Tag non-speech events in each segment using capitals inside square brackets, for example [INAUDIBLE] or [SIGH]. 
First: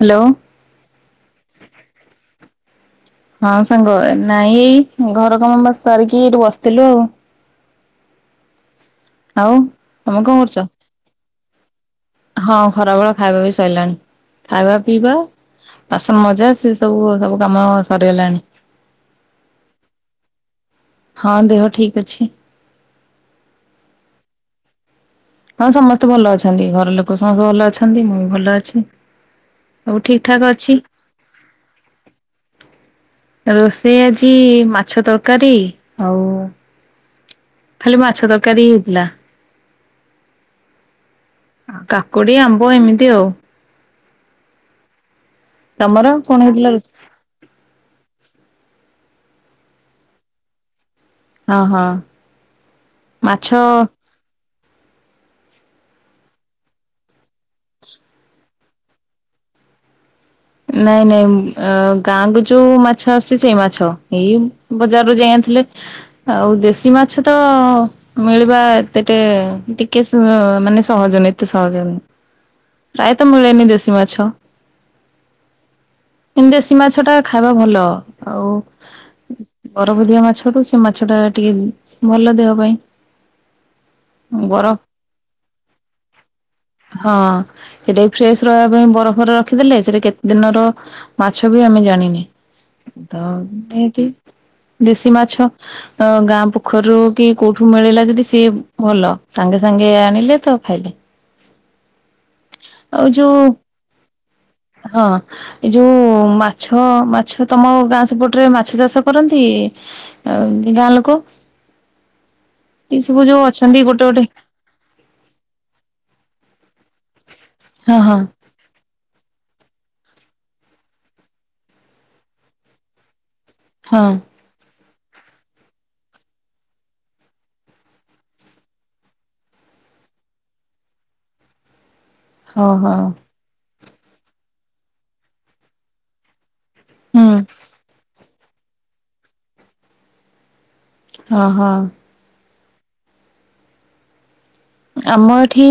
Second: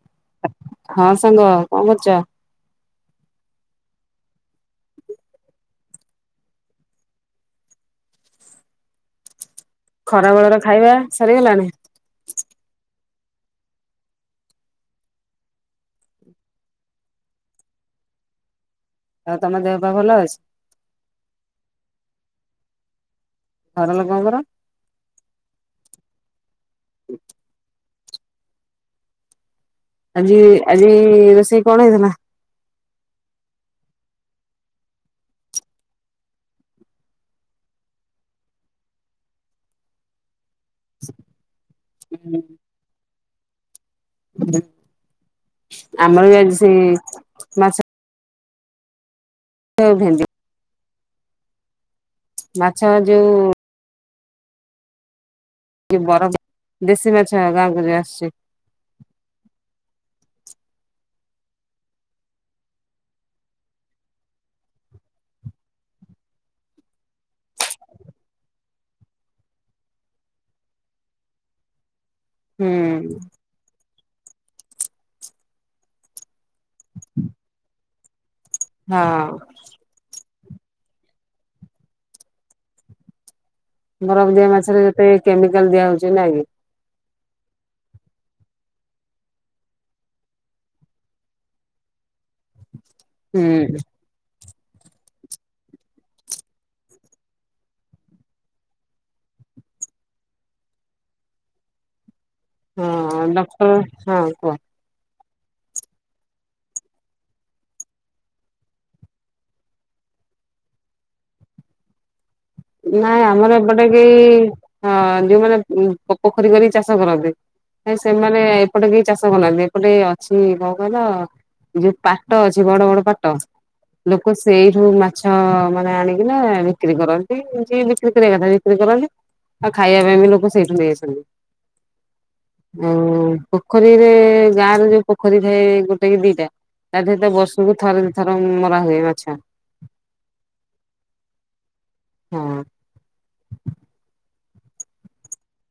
Hello ହଁ ସାଙ୍ଗ କଣ କରୁଛ? ହଁ ସାଙ୍ଗ ନାଇଁ ଏଇ ଘର କାମ ବାସ୍ ସାରିକି ଏଇଠି ବସିଥିଲୁ ଆଉ। ଆଉ। ତମେ ଖରା କଣ କରୁଛ? ବେଳର ଖାଇବା ସରିଗଲାଣି। ହଁ ଖରାବେେଳ ଖାଇବା ବି ସରିଲାଣି ଖାଇବା ପିଇବା। ବାସନ ମଜା ସିଏ ସବୁ ସବୁ କାମ ସରିଗଲାଣି। ଆଉ ତମ ଦେହ ପାଆ ଭଲ ଅଛି। ହଁ ଦେହ ଠିକ୍ ଅଛି। ଘର ଲୋକଙ୍କର। ହଁ ସମସ୍ତେ ଭଲ ଅଛନ୍ତି ଘର ଲୋକ ସମସ୍ତେ ଭଲ ଅଛନ୍ତି ମୁଁ ବି ଭଲ ଅଛି। ସବୁ ଠିକ ଆଜି ଠାକ ଅଛି। ଆଜି ରୋଷେଇ କଣ ହେଇଥିଲା? ରୋଷେଇ ଆଜି ମାଛ ତରକାରୀ ଆଉ ଖାଲି ମାଛ ତରକାରୀ ହେଇଥିଲା। [INAUDIBLE] ଆ କାକୁଡି଼ ଆମ୍ବ ଏମିତି ଆଉ। ତମର ଆମର କଣ ବି ଆଜି ହେଇଥିଲା ରୋଷେଇ? ସେଇ ମାଛ। ଅ ଭେଣ୍ଡି। ହଁ ହଁ। ମାଛ ଯୋଉ। ମାଛ କିଏ ବରଫ ଦିଆ ଦେଶୀ ମାଛ ଗାଁକୁ ଯୋଉ ଆସୁଛି। ନାଇଁ ନାଇଁ ଗାଁକୁ ଯୋଉ ମାଛ ଆସୁଛି ସେଇ ମାଛ ଏଇ ବଜାରରୁ ଯାଇଁ ଆଣିଥିଲେ। ଆଉ ଦେଶୀ ମାଛ ତ। ମିଳିବା ଏତେଟେ ଟିକେ ମାନେ ସହଜ ନାଇଁ ଏତେ ସହଜ ନାଇଁ। ହୁଁ ପ୍ରାୟ ତ ମିଳେନି ଦେଶୀ ମାଛ। ଏ ଦେଶୀ ମାଛ ଟା ଖାଇବା ଭଲ ଆଉ। ହଁ। ବରଫ ଦିଆ ମାଛଠୁ ସେ ମାଛ ଟା ଟିକେ ଭଲ ଦେହ ପାଇଁ। ବରମ ଦିଆ ବରଫ ମାଛରେ ଯେତେ କେମିକାଲ୍ ଦିଆ ହଉଛି ନାଇଁ କି ହଁ ସେଟା ବି ଫ୍ରେଶ୍ ରହିବା ପାଇଁ ବରଫରେ ରଖିଦେଲେ ସେଟା କେ ଦିନର ମାଛ ବି ଆମେ ଜାଣିନି ତ ହୁଁ ଏଁତି। ଦେଶୀ ମାଛ ତ ଗାଁ ପୋଖରୀରୁ କି କୋଉଠୁ ମିଳିଲା ଯଦି ସିଏ ଭଲ ସାଙ୍ଗେ ସାଙ୍ଗେ ଆଣିଲେ ତ ଖାଇଲେ। ହ ଆଉ ଯୋଉ ହୁଁ ହଁ କୁହ। ହଁ। ଏଇ ଯୋଉ ମାଛ ମାଛ ତମ ଗାଁ ସେପଟରେ ମାଛ ଚାଷ କରନ୍ତି। ଆଉ ଗାଁ ଲୋକ। ଏଇ ସବୁ ନାଇଁ ଯୋଉ ଆମର ଅଛନ୍ତି ଏପଟେ ଗୋଟେ କେହି ଗୋଟେ ହଁ ଯୋଉମାନେ ପୋଖରୀ କରିକି ଚାଷ କରନ୍ତି ହଁ ହଁ ସେମାନେ ଏପଟେ କେହି ଚାଷ କରୁନାହାନ୍ତି ଏପଟେ ଅଛି କ କହିଲ ଯୋଉ ପାଟ ଅଛି ବଡ଼ ବଡ଼ ପାଟ। ହଁ ଲୋକ ସେଇଠୁ ମାଛ ମାନେ ଆଣିକିନା ବିକ୍ରି କରନ୍ତି। ବିକ୍ରି କରିବା କଥା ବିକ୍ରି କରନ୍ତି ଆଉ ଖାଇବା ପାଇଁ ବି ଲୋକ ସେଇଠୁ ନେଇ ଆସନ୍ତି। ହଁ ହଁ ଅଁ ପୋଖରୀରେ ଗାଁ ର ଯୋଉ ପୋଖରୀ ଥାଏ ଗୋଟେ କି ଦିଟା ତା ଠି ହୁଁ ତ ବର୍ଷୁକୁ ଥରେ ଦି ଥର ମରା ହୁଏ ମାଛ। ହଁ ହଁ। ହଁ। ଆମ ଏଠି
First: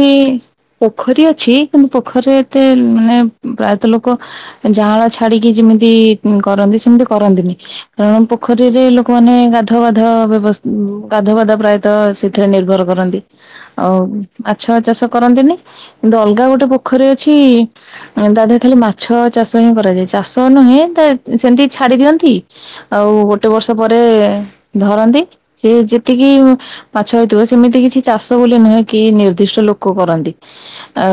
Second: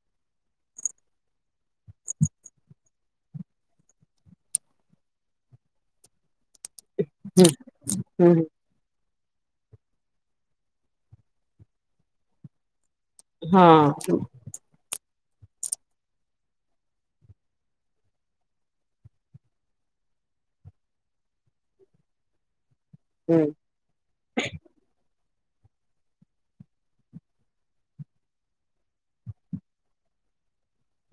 ପୋଖରୀ ଅଛି କିନ୍ତୁ ପୋଖରୀ ରେ ଏତେ ମାନେ ପ୍ରାୟତଃ ଲୋକ ଯାଆଁଳ ଛାଡିକି ଯେମିତି କରନ୍ତି ସେମିତି ହୁଁ କରନ୍ତିନି କାରଣ ହୁଁ ପୋଖ ରି ରେ ଲୋକମାନେ ଗାଧ ବାଧ ବ୍ୟବସ୍ ଗାଧା ବାଧା ପ୍ରାୟତଃ ସେଥିରେ ନିର୍ଭର କରନ୍ତି। ହଁ ମାଛଆ ଚାଷ କରନ୍ତି ନି କିନ୍ତୁ ଅଲଗା ଗୋଟେ ପୋଖରୀ ଅଛି ତା ଧେ ରେ ଖାଲି ମାଛ ଚାଷ ହିଁ କରାଯାଏ ଚାଷ ନୁହେଁ ତ ସେମିତି ଛାଡି ଦିଅନ୍ତି ଆଉ ହୁଁ। ଗୋଟେ ବର୍ଷ ପରେ ଧରନ୍ତି ସେ ଯେତିକି ମ ମାଛ ହେଇଥିବ ସେମିତି କିଛି ଚାଷ ବୋଲି ନୁହେଁ କି ନିର୍ଦ୍ଦିଷ୍ଟ ଲୋକ କରନ୍ତି। ଆ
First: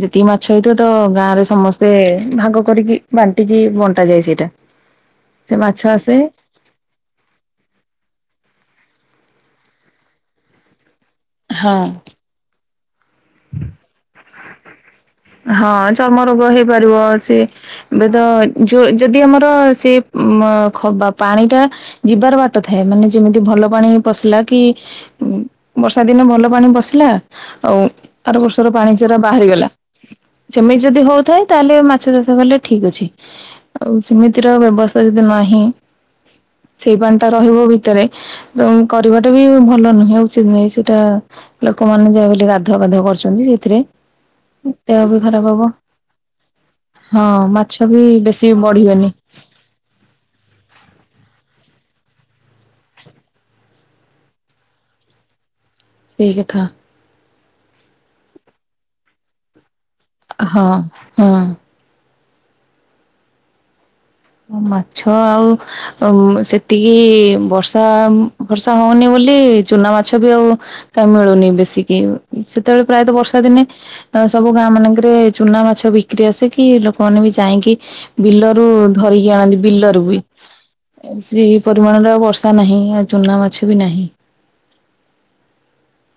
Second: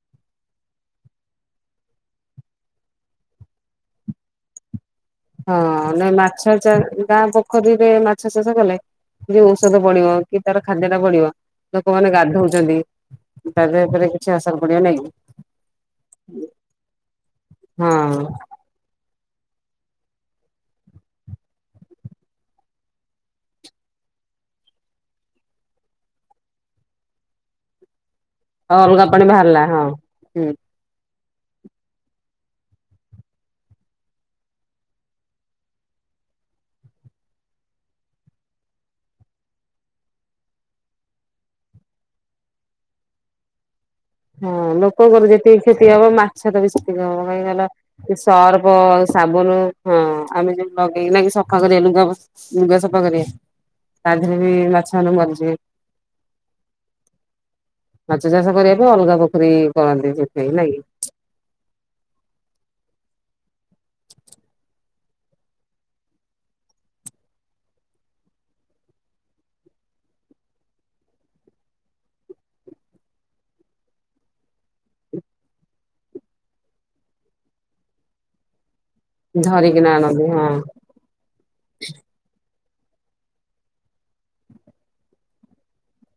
ଯେତିକି ମାଛ ହେଇଥିବ ତ ଗାଁ ରେ ସମସ୍ତେ ଭାଗ କରିକି ବାଣ୍ଟିକି ବଣ୍ଟାଯାଏ ସେଇଟା। ସେ ହଁ ମାଛ ନାଇଁ ଆସେ ମାଛ ଚା ଗାଁ ପୋ ପୋଖରୀରେ ମାଛ ଚାଷ କଲେ ଯୋ ଓଷଦ ପଡ଼ିବ କି ତାର ଖାଦ୍ୟ ଟା ବଡିବ। ହଁ ଲୋକ ମାନେ ଗାଧଉଛନ୍ତି ତାଙ୍କ ଉପରେ କିଛି ଆସଦ ପଡିିବନି। ହଁ ଚର୍ମ ରୋଗ ହେଇପାରିବ ସିଏ ହଁ ଏବେ ତ ଏନ୍ ଯୋ ଯଦି ଆମର ସେ ମ ଖ ବା ପାଣିଟା ଯିବାର ବାଟ ଥାଏ ମାନେ ଯେମିତି ଭଲ ପାଣି ପଶିଲା କି ଉଁ ବର୍ଷା ଦିନେ ଭଲ ପାଣି ବସିଲା ଆଉ ଆର ବର୍ଷର ଆଉ ପାଣି ଅଲଗା ସେରା ବାହାରିଲା ବାହାରିଗଲା ହଁ ହୁଁ ସେମ୍ ମି ଯଦି ହଉଥାଏ ତାହେଲେ ମାଛ ଚାଷ କଲେ ଠିକ୍ ଅଛି। ଆଉ ସେମିତିର ବ୍ୟବସ୍ଥା ଯଦି ନାହିଁ ସେଇ ପାଣି ଟା ରହିବ ଭିତରେ ବଂ କରିବାଟା ବି ଭଲ ନୁହେଁ ଉଚିତ୍ ନୁହେଁ ସେଟା ଲୋକମାନେ ଯାହାବି ହେଲେ ଗାଧୁଆ ପାଧୁଆ କରୁଛନ୍ତି ସେଥିରେ। ହଁ ଦେହ ବି ଲୋକଙ୍କର ଖରାପ ଯେତିକି କ୍ଷତି ହବ ମାଛ ର ବି ସେତିକି ହଁ ହବ କାଇଁ ହେଲା ମାଛ ବି ବେଶୀ ସର୍ପ ବଢିବେନି ସା [UNINTELLIGIBLE] ହଁ ଆମେ ଯେମିତି ଲଗେଇକିନା ସଫା କରିବା ଲୁଗା ବ ଲୁଗା ସଫା କରିବା ତା ଧେରେ ବି ମାଛ ମାନେ ମରିଯିବେ। ସେଇ କଥା। ମାଛ ଚାଷ କରିବା ପାଇଁ ଅଲଗା ପୋଖରୀ କରନ୍ତି ସେ ହଁ ହୁଁ। ମାଛ ଆଉ ଆଉ ସେତିକି ବର୍ଷା ଫର୍ଷା ହଉନି ବୋଲି ଚୁନା ମାଛ ବି ଆଉ କାଇଁ ମିଳୁନି ବେଶୀକି ସେତେବେଳେ ପ୍ରାୟତଃ ବର୍ଷା ଦିନେ ତ ସବୁ ଗାଁ ମାନଙ୍କରେ ଚୁନା ମାଛ ବିକ୍ରି ଆସେ କିି ଲୋକ ମାନେ ବି ଯାଇକି ବିଲରୁ ଧରିକି କି ଆଣନ୍ତି ଧରିକିନା ବିଲରୁ ବି। ଆଣନ୍ତି ହଁ ଏ ସେ ପରିମାଣରେ ଆଉ ବର୍ଷା ନାହିଁ ଆଉ ଚୁନା ମାଛ ବି ନାହିଁ।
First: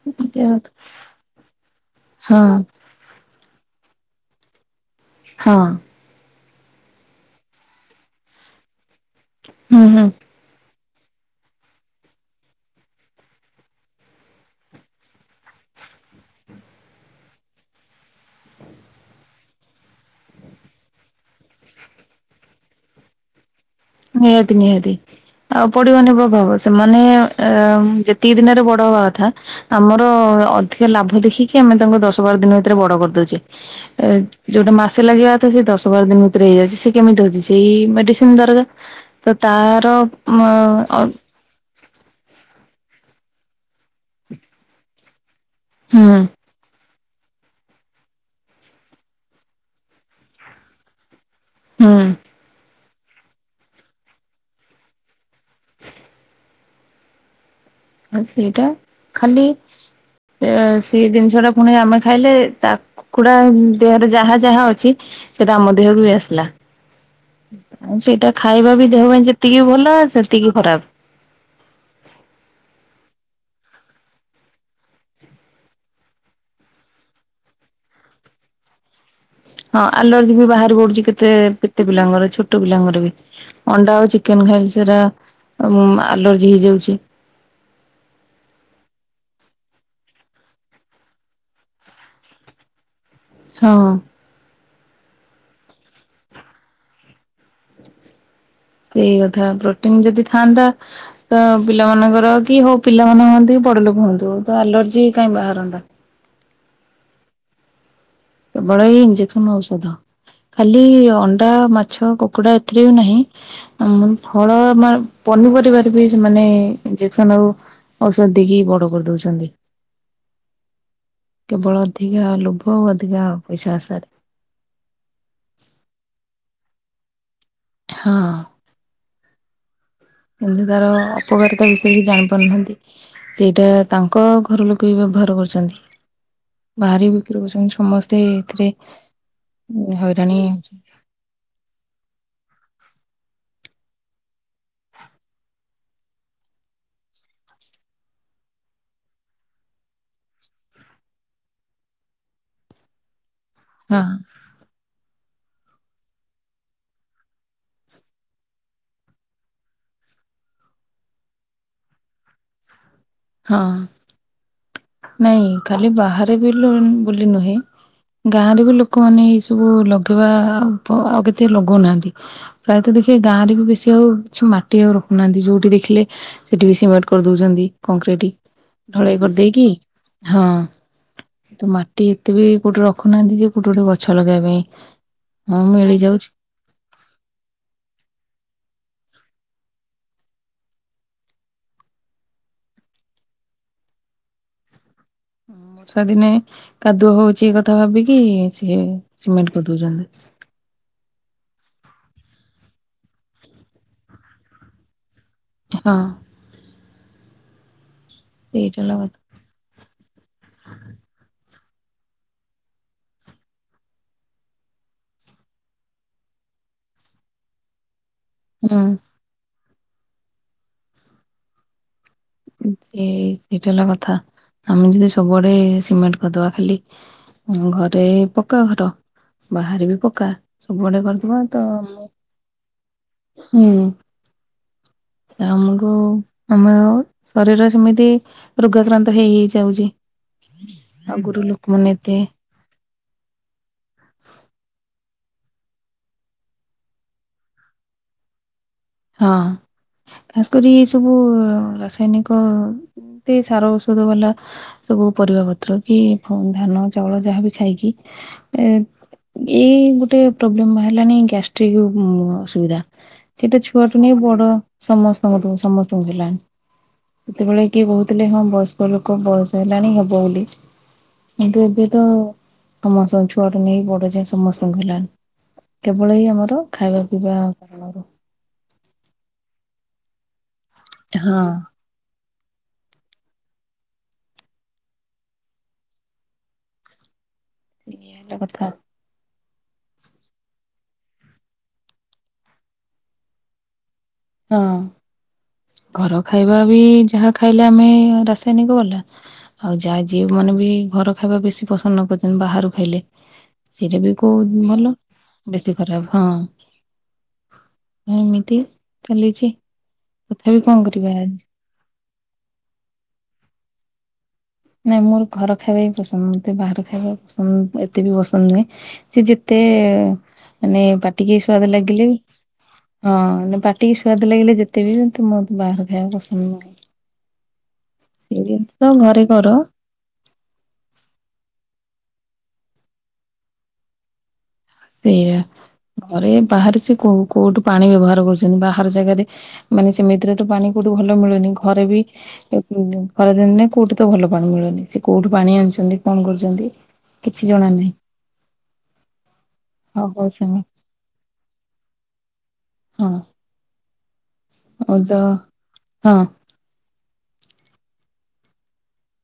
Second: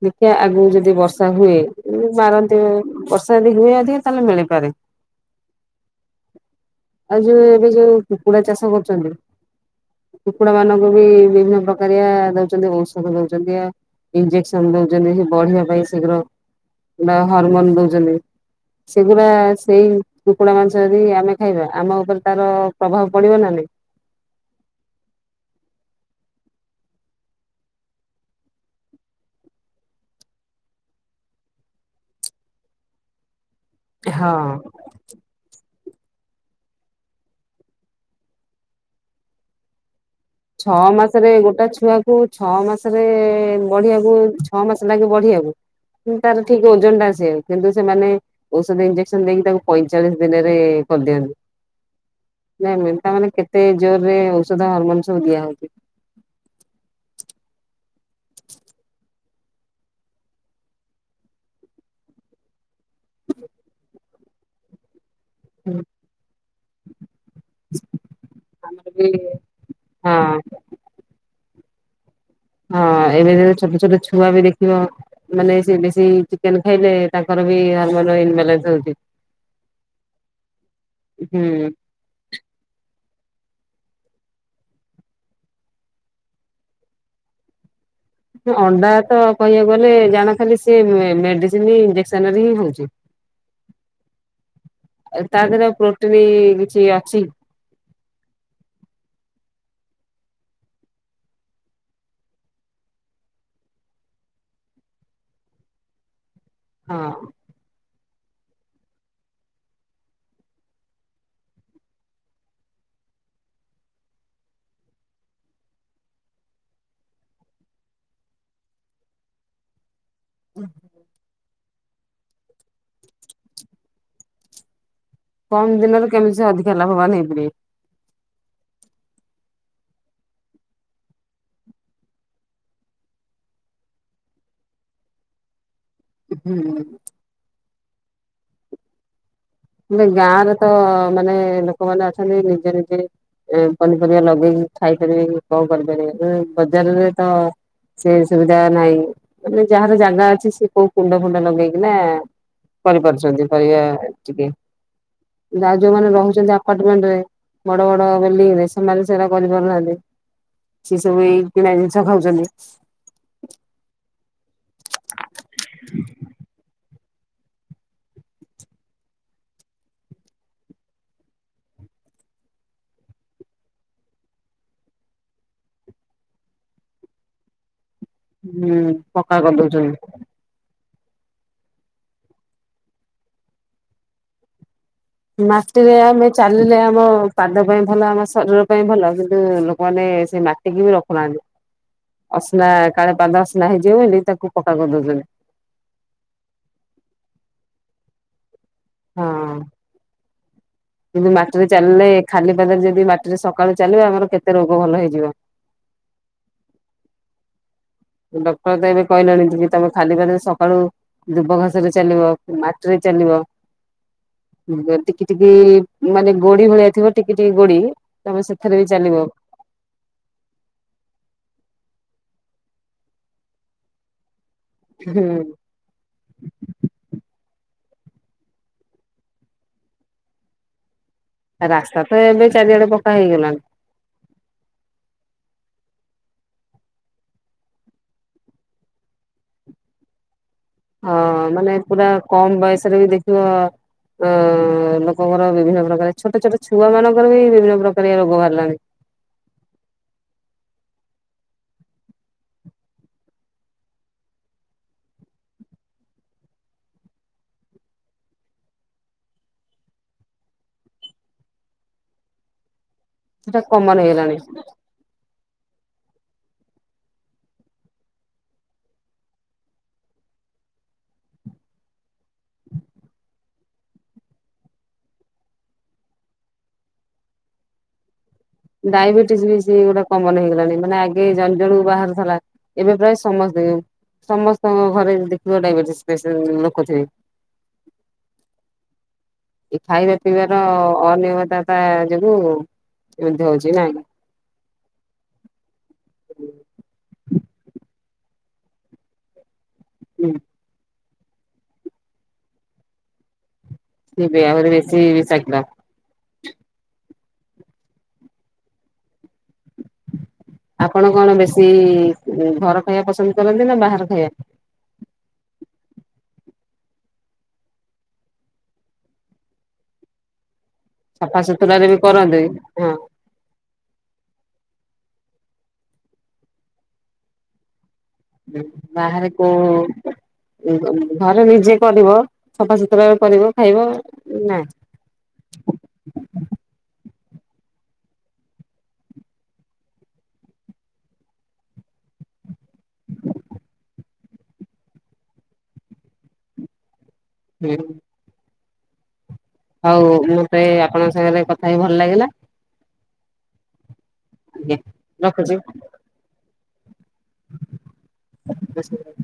ଦେଖିଆ ଆଗକୁ ଯଦି ବର୍ଷା ହୁଏ ହଁ ମାରନ୍ତି ବର୍ଷା ଯଦି ହୁଏ ଅଧିକା ତାହେଲେ ମିଳିପାରେ। ହଁ। ଆଉ ଯୋଉ ଏବେ ଯୋଉ କୁକୁଡା ଚାଷ କରୁଛନ୍ତି। ହୁଁ ହୁଁ। କୁକୁଡା ମାନଙ୍କୁ ବି ବିଭିନ୍ନ ପ୍ରକାରଆ ଦଉଛନ୍ତି ଔଷଧ ଦଉଛନ୍ତି ଆ ଇଞ୍ଜେସ୍ ଦଉଛନ୍ତି ସେ ବଢିବା ପାଇଁ ଶୀଘ୍ର ବା ହରମୋନ୍ ଦଉଛନ୍ତି। ସେଗୁଡା ସେଇ କୁକୁଡା ମାଂସ ଯଦି ଆମେ ଖାଇବା ଆମ ଉପରେ ତାର ପ୍ରଭାବ ପଡିବ ନା ନାଇଁ। ନିହାତି ନିହାତି। ଆଉ ପଡିବନି ପ୍ରଭାବ ସେମାନେ ଅ ଯେତିକି ଦିନରେ ବଡ ହବା କଥା ଆମର ଅଧିକା ଲାଭ ଦେଖିକି ଆମେ ତାଙ୍କୁ ଦଶ ବାର ଦିନ ଭିତରେ ବଡ କରିଦଉଛେ। ଏ ହଁ। ଯୋଉଟା ମାସେ ଲାଗିବା ମୋର ତ ସେଇ ଦଶ ବାର ଦିନ ଭିତରେ ହେଇଯାଉଛି। ସେ କେମିତି ହଉଛି, ସେଇ ମେଡିସିନ ଦରଜ ତ ତାର ଛଅ ଅ ମାସରେ ଗୋଟା ଛୁଆକୁ କୁ, ଛଅ ମାସେରେ ବଢିଆକୁ ଛଅ ମାସ ଲାଗେ ବଢିଆକୁ। ହୁଁ କିନ୍ତୁ ତାର ଠିକ ଓଜନଟା ଆସିଆକୁ କିନ୍ତୁ ସେମାନେ ଔଷଧ, ଇଞ୍ଜେକ୍ସନ ଦେଇକି ତାକୁ ପଇଁଚାଳିଶ ଦିନେରେ ଇଏ କରିଦିଅନ୍ତି। ହୁଁ। ନାଇଁ ମେନ୍, ତାମାନେ କେତେ ଜୋରରେ ଔଷଧ, ହରମୋନ ସବୁ ଦିଆହଉଛି। ଆ ସେଇଟା, ଖାଲି ସେ ସେଇ ଜିନିଷଟା ପୁଣି ଆମେ ଖାଇଲେ ତା କୁକୁଡା ଦେହରେ ଯାହା ଯାହା ଅଛି, ସେଟା ଆମ ଦେହକୁ ବି ଆସିଲା। ଆଉ ସେଇଟା ଖାଇବା ବି ଦେହ ପାଇଁ ଯେତିକି ଭଲ, ହଁ ସେତିକି ଖରାପ। ହଁ, ଏବେ ଯୋଉ ଛୋଟ ଛୋଟ ଛୁଆ ବି ଦେଖିବ ମାନେ ସେ ବେଶୀ ଚିକେନ ଖାଇଲେ, ତାଙ୍କର ବି ହରମୋନ ଇନବାଲାନ୍ସ ହଉଛି। ହଁ, ଆଲର୍ଜି ବି ବାହାରି ପଡୁଛି, କେତେ ହୁଁ କେତେ ପିଲାଙ୍କର ଛୋଟ ପିଲାଙ୍କର ବି। ଅଣ୍ଡା ଆଉ ଚିକେନ ଖାଇଲେ ସେଇରା ଉମ୍ ଆଲର୍ଜି ହେଇଯାଉଛି। ଅଣ୍ଡା ତ କହିଆକୁ ଗଲେ, ଜାଣ ଖାଲି ସିଏ ମେ-ମେଡିସିନ ଇଞ୍ଜେକ୍ସନରେ ହିଁ ହଉଛି। ହଁ। ତା ଦେହରେ ଆଉ ପ୍ରୋଟିନି କିଛି ଅଛି? ସେଇ କଥା। ପ୍ରୋଟିନ ଯଦି ଥାଆନ୍ତା ତ ପିଲାମାନଙ୍କର କି ହଉ, ପିଲାମାନେ ହୁଅନ୍ତି, କି ବଡଲୋକ ହୁଅନ୍ତୁ, ତ ଆଲର୍ଜି କାଇଁ ବାହାରନ୍ତା? ହଁ। କେବଳ ଏଇ ଇଞ୍ଜେକ୍ସନ, ଔଷଧ। ଖାଲି ଅଣ୍ଡା, ମାଛ, କୁକୁଡା ଏଥିରେ ବି ନାହିଁ ଆ ମୁନ୍ ଫଳ ମା ପନିପରିବାରେ ବି ସେମାନେ ଇଞ୍ଜେକସନ ଆଉ ଔଷଧ ଦେଇକି ବଡ କରିଦଉଛନ୍ତି। ଉଁ କେବଳ ଅଧିକା ଲୋଭ ଆଉ ଅଧିକା ପଇସା ଆଶାରେ। କମ ଦିନରେ କେମିତି ସେ ଅଧିକା ଲାଭବାନ ହେଇପାରିବେ। ହଁ। କିନ୍ତୁ ତାର ଅପକାରିତା ବିଷୟରେ କିଛି ଜାଣିପାରୁନାହାଁନ୍ତି। ସେଇଟା ତାଙ୍କ ଘର ଲୋକ ବି ବ୍ୟବହାର କରୁଛନ୍ତି। ହୁଁ ଭାରି ବିକ୍ରି କରୁଛନ୍ତି ସମସ୍ତେ ଏଇଥିରେ ମୁଁ କହିଲି ଗାଁରେ ତ ମାନେ ଲୋକମାନେ ଅଛନ୍ତି ନିଜ ନିଜେ ଏ ପନିପରିବା ଲଗେଇକି ଖାଇପାରିବେ, କି କଣ କରିପାରିବେ? ନହେଲେ ବଜାରରେ ତ ସେ ସୁବିଧା ନାହିଁ। ମାନେ ଯାହାର ଜାଗା ଅଛି, ସେ କୋଉ କୁଣ୍ଡ ଫୁଣ୍ଡ ଲଗେଇକିନା କରିପାରୁଛନ୍ତି ପରିବା ହଁ ଟିକେ। ଯାହା ଯୋଉମାନେ ରହୁଛନ୍ତି ଆପାର୍ଟମେଣ୍ଟରେ ବଡ଼ ବଡ଼ ବିଲ୍ଡିଂରେ ସେମାନେ ସେଇରା କରିପାରୁନାହାଁନ୍ତି। ସିଏ ସବୁ ଏଇ କିଣା ଜିନିଷ ଖାଉଛନ୍ତି। ହଁ। ନାଇଁ, ଖାଲି ବାହାରେ ବିଲି ବୁଲି ନୁହେଁ ଗାଁରେ ବି ଲୋକମାନେ ଏଇ ସବୁ ଲଗେଇବା ଆଉ ପ କେତେ ଲଗଉନାହାଁନ୍ତି। ପ୍ରାୟତଃ ଦେଖିବେ, ଗାଁରେ ବି ବେଶୀ ଆଉ କିଛି ମାଟି ଆଉ ରଖୁନାହାଁନ୍ତି। ଯୋଉଠି ଦେଖିଲେ ସେଠି ବି ସିମେଣ୍ଟ କରି ଦଉଛନ୍ତି, କଂକ୍ରିଟ୍। ହୁଁ, ପକ୍କା କରିଦଉଛନ୍ତି। ହଁ। ତ ମାଟି ଏତେ ବି କୋଉଟି ରଖୁନାହାଁନ୍ତି ଯେ, କୋଉଠି ଗୋଟେ ଗଛ ଲଗେଇବା ପାଇଁ। ହଁ ମାଟିରେ ମିଳିଯାଉଛି ଆମେ ଚାଲିଲେ ଆମ ପାଦ ପାଇଁ ଭଲ, ଆମ ଶରୀର ପାଇଁ ଭଲ, କିନ୍ତୁ ଲୋକମାନେ ସେ ମାଟିକି ବି ରଖୁନାହାଁନ୍ତି। ଅସନା କାଳେ ପାଦ ଅସନା ହେଇଯିବ ବୋଲି, ତାକୁ ପକ୍କା କରି ଦଉଛନ୍ତି। ବର୍ଷା ଦିନେ କାଦୁଅ ହଉଛି କଥା ଭାବିକି ସିଏ ସିମେଣ୍ଟ କରିଦଉଛନ୍ତି। ଯଦି ମାଟିରେ ଚାଲିଲେ ଖାଲି ପାଦରେ ଯଦି ମାଟିରେ ସକାଳୁ ଚାଲିବ ଆମର କେତେ ରୋଗ ଭଲ ହେଇଯିବ। ହଁ। ଡକ୍ଟରର ସେଇଟା ତ ହେଲା ଏବେ କଥା କହିଲାଣି ଯେ ତମେ ଖାଲି ପାଦେରେ ସକାଳୁ ଦୁବ ଘାସେରେ ଚାଲିବ ମାଟିରେ ଚାଲିବ ବେ ଟିକି ଟିକି ଉ ମ ମାନେ ଗୋଡି ଭଳିଆ ଥିବ ଟିକି ଟିକି ଗୋଡି ତମେ ସେଥେରେ ହୁଁ ବି ଚାଲିବ। ଏ ଏଇଟା ହେଲା କଥା ଆମେ ଯଦି ହୁଁ ସବୁଆଡେ ସିମେଣ୍ଟ କରଦବା ଖାଲି ହଁ ଘରେ ପକା ଘର ବାହାରେ ବି ପକା ସବୁଆଡେ କରଦବା ରାସ୍ତା ତ ଏବେ ଚାରିଆଡେ ପକା ହେଇଗଲାଣି। ଆମୁକୁ ଆମେ ଆଉ ଶରୀର ସେମିତି ରୋଗାକ୍ରାନ୍ତ ହେଇ ହେଇ ଯାଉଚି। ହଁ ମାନେ ପୁରା କମ୍ ବୟସରେ ବି ଦେଖିବ ଅଁ ଏଁ ଲୋକଙ୍କର ବିଭିନ୍ନ ପ୍ରକାରେ ଛୋଟ ଛୋଟ ଛୁଆ ମାନଙ୍କର ବି ବିଭିନ୍ନ ପ୍ରକାରିଆ ରୋଗ ଭାରିଲାଣି। ହଁ। ଖାସ୍ କରି ଏ ସବୁ ରାସାୟନିକ ଏତେ ସାର ଔଷଧ ଵାଲା ସବୁ ପରିବା ପତ୍ର କି ଫୁଁ ଧାନ ଚାଉଳ ଯାହା ବି ଖାଇକି ହେ ଏ ଏଇ ଗୋଟେ ପ୍ରୋବ୍ଲେମ ବାହାରିଲାନି ଗ୍ୟାଷ୍ଟ୍ରିକ ଉଁ ଅସୁବିଧା। ସେଟା କମନ ହେଇଗଲାଣି। ହୁଁ ସମସ୍ତଙ୍କଠୁ ସମସ୍ତଙ୍କୁ ହେଲାଣି। ସେତେବେଳେ କିଏ କହୁଥିଲେ ହଁ ବୟସ୍କ ଲୋକ ବୟସ ହେଲାଣି ହବ ବୋଲି। କିନ୍ତୁ ଏବେ ତ ସମସ୍ତ ଛୁଆଠୁ ନେଇ ବଡ ଯାଏ ସମସ୍ତଙ୍କୁ ହେଲାଣି। କେବଳ ଏଇ ଆମର ଖାଇବା ପିଇବା କାରଣରୁ। ଡାଇବେଟିସ ବି ସେଇ ଗୋଟା କମନ ହେଇଗଲାଣି ମାନେ ଆଗେ ହଁ ଜଣ ଜଣୁକୁ ବାହାରୁଥେଲା। ଏବେ ପ୍ରାୟେ ସମସ୍ତିଙ୍କୁ ସମସ୍ତଙ୍କ ଘରେ ଦେଖିବ ଡାଇବେଟିସ ପେସେଣ୍ଟ ଲୋକ ଥିବେ। ଇଏଁ ହେଲା କଥା। ଏ ଖାଇବା ପିଇବାର ଅନିୟମିତତା ଯୋଗୁ ଏମିତି ହଉଚି ନାଁ। ହଁ। ଘର ଖାଇବା ବି ଯାହା ଖାଇଲେ ଆମେ ରାସାୟନିକ ଵାଲା। ଆଉ ଯା ଯିଏ ମାନେ ବି ଘର ଖାଇବା ବେଶୀ ପସନ୍ଦ ନ କରିଚନ୍ତି ବାହାରୁ ଖାଇଲେ। ସେଇଟା ବି ହୁଁ କୋଉଁ ଆହୁରି ଭଲ ବେଶୀ ବିଷାକ୍ତ। ବେଶୀ ଖରାପ ହଁ ଏମିତି। ଚାଲିଛି ତଥାପି କଁ କରିବା ଆଜି? ଏଇ ଇଁ ଘର ଖାଇବା ପସନ୍ଦ କରନ୍ତି ନା ବାହାର ଖାଇବା? ନାଇଁ ମୋର ଘର ଖାଇବା ହି ପସନ୍ଦ ମୋତେ ବାହାର ଖାଇବା ପସନ୍ଦ ଏତେ ବି ପସନ୍ଦ ନୁହେଁ। ସେ ଯେତେ ମାନେ ପାଟିକି ସୁଆଦ ସଫାସୁତୁରାରେ ବି ଲାଗିଲେ କରନ୍ତି ହଁ ନାଇ ପାଟିକି ସୁ୍ଆଦ ଲାଗିଲେ ଯେତେ ବି ମୋତେ ମୋ ବାହାର ଖାଇବା ପସନ୍ଦ ନୁହେଁ। ସେମିତି ତ ଘରେ କର ଓହୋ। ଘରେ ନିଜେ କରିବ ସଫାସୁତୁରାରେ କରିବ ଖାଇବ ନାଁ। ସେଇଆ ଘରେ ବାହାରେ ସେ କୋଉ କୋଉଠୁ ପାଣି ବ୍ୟବହାର କରୁଛନ୍ତି ବାହାର ଜାଗାରେ ମାନେ ସେମିତିରେ ତ ପାଣି କୋଉଠୁ ଭଲ ମିଳେନି ଘରେ ବି ଖରାଦିନରେ କୋଉଠି ତ ଭଲ ପାଣି ମିଳେନି ସେ କୋଉଠୁ ପାଣି ଆଣୁଚନ୍ତି। କଣ କରୁଚନ୍ତି? କିଛି ଜଣା ହୁଁ। ନାହିଁ। ହଉ ହଉ ମୋତେ ଆପଣଙ୍କ ସାଙ୍ଗେରେ କଥା ହେଇ ଭଲ ଲାଗିଲା। ହଁ ଆଜ୍ଞା ଆଉ ତ ରଖୁଛି। ହଁ। [INAUDIBLE]